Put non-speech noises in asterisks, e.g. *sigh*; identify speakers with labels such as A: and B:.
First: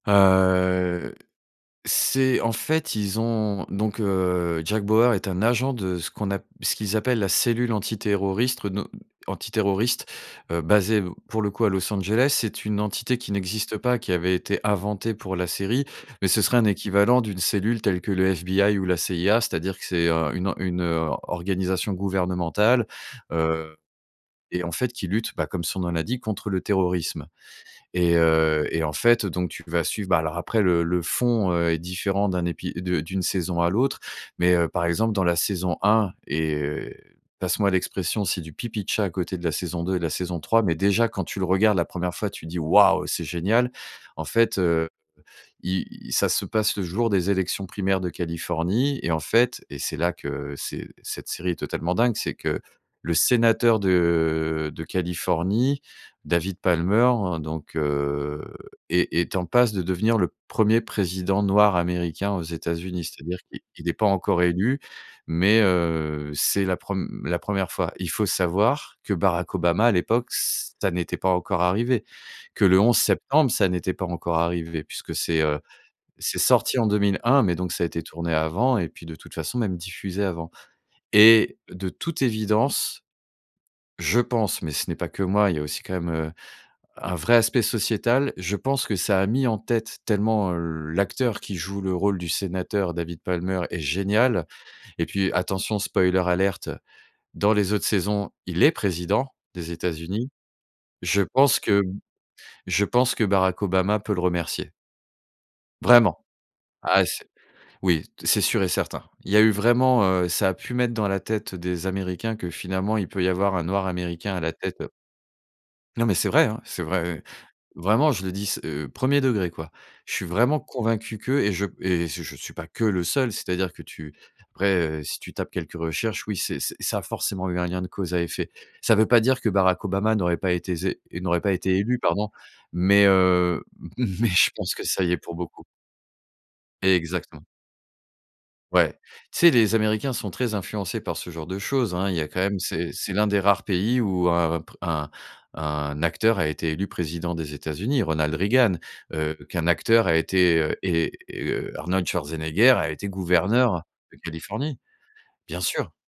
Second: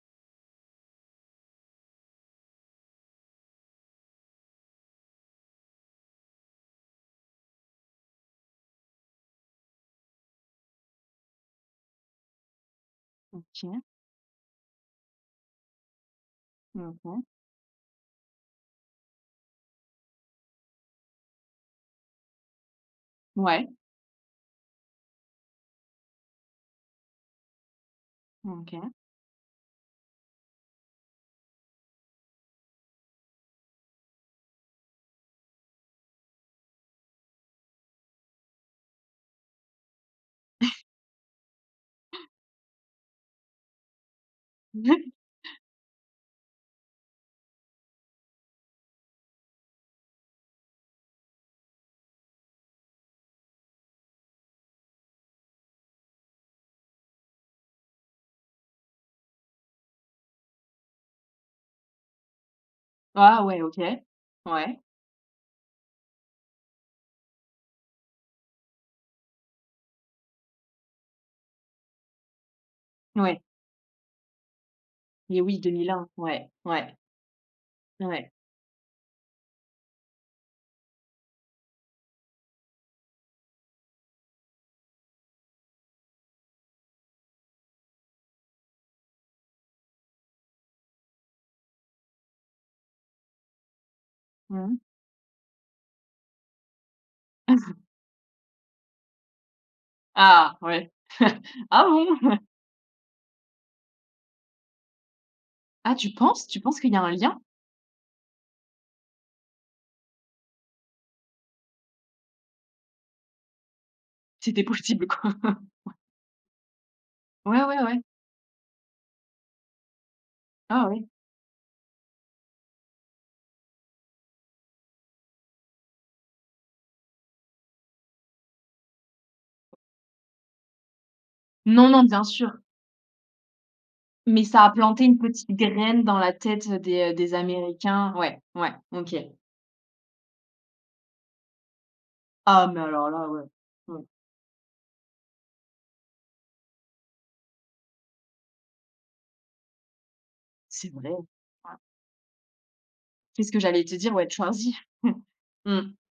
A: Heu, c'est en fait ils ont donc, heu, Jack Bauer est un agent de ce qu'on ap ce qu'ils appellent la cellule antiterroriste no antiterroriste, heu, basée pour le coup à Los Angeles. C'est une entité qui n'existe
B: OK.
A: pas, qui avait été inventée pour la série. Mais ce serait un
B: Mmh
A: équivalent
B: mh.
A: d'une cellule telle que le FBI ou la CIA. C'est-à-dire que c'est, heu, une une, heu, organisation gouvernementale,
B: Ouais.
A: heu, et en fait qui lutte, bah, comme son nom l'indique contre le terrorisme et heu, et
B: OK.
A: en fait donc tu vas suivre bah, alors après le le fond, heu, est différent d'un épi de d'une saison à l'autre. Mais, heu, par exemple dans la saison 1 et passe moi l'expression, c'est du pipi de chat à côté de la saison 2 et de la saison 3. Mais
B: *chuckles*
A: déjà quand tu le regardes la 1re fois tu dis: «Waouh c'est génial!» En fait, heu,
B: *chuckles*
A: il ça se passe le jour des élections primaires de Californie, et en fait, et c'est là que c'est cette série est totalement dingue, c'est que le sénateur de de Californie, David Palmer, donc, heu, est est en passe de devenir le 1er président noir américain aux États-Unis. C'est-à-dire
B: Ah,
A: qu'il
B: ouais, OK.
A: il est pas encore élu,
B: Ouais.
A: mais, heu, c'est la prem la 1re fois. Il faut savoir que Barack Obama, à l'époque, ç ça n'était pas encore arrivé, que le 11
B: Ouais.
A: septembre, ça n'était pas encore arrivé puisque c'est,
B: Et oui
A: heu,
B: 2001.
A: c'est
B: Ouais,
A: sorti en
B: ouais.
A: 2001 mais donc ça a été
B: Ouais.
A: tourné avant et puis de toute façon même diffusé avant et de toute évidence, je pense, mais ce n'est pas que moi, il y a aussi quand même, heu, un vrai aspect sociétal. Je pense que ça a mis en tête tellement l'acteur qui joue le rôle du sénateur David Palmer est génial
B: Mmh mh.
A: et puis attention spoiler alert dans les
B: *chuckles*
A: autres saisons, il est président des États-Unis.
B: Ah, ouais.
A: Je pense
B: *chuckles*
A: que
B: Ah bon. *chuckles*
A: je pense que Barack Obama peut le remercier.
B: Ah tu
A: Vraiment.
B: penses tu penses qu'il y a
A: Ah
B: un
A: c'est
B: lien?
A: oui, t c'est sûr et certain. Il y a eu vraiment heu, ça a pu mettre dans la tête des Américains que finalement il peut y avoir un noir américain à la
B: C'était
A: tête, heu
B: possible quoi. *chuckles*
A: Non, mais c'est vrai hein, c'est vrai.
B: Ouais, ouais, ouais.
A: Vraiment, je le dis s heu, 1er degré quoi. Je suis vraiment
B: Ah oui.
A: convaincu que et je p et je je suis pas que le seul. C'est à dire que tu après, heu, si tu tapes quelques recherches, oui, c'est c'est ça a forcément eu un lien de cause à effet. Ça veut pas dire que Barack Obama n'aurait pas été zé n'aurait pas été
B: Non,
A: élu
B: non, bien
A: pardon.
B: sûr.
A: Mais, heu, *chuckles* mais
B: Mais
A: je
B: ça a
A: pense que
B: planté
A: ça y
B: une
A: est pour
B: petite
A: beaucoup.
B: graine dans la tête des, heu, des
A: Exactement.
B: Américains. Ouais, ouais
A: Ouais,
B: OK.
A: tu sais, les Américains sont très influencés par ce genre de choses hein. Il y a quand même,
B: Ah, mais
A: c'est
B: alors
A: c'est l'un
B: là, ouais.
A: des rares pays
B: Ouais.
A: où un pr un un acteur a été élu président des États-Unis, Ronald Reagan. Heu, qu'un acteur a été, heu
B: C'est vrai.
A: et et, heu,
B: Ouais.
A: Arnold Schwarzenegger a été
B: C'est ce que
A: gouverneur
B: j'allais te dire,
A: de
B: ouais, Schwarzy.
A: Californie. Bien sûr.
B: Mmh.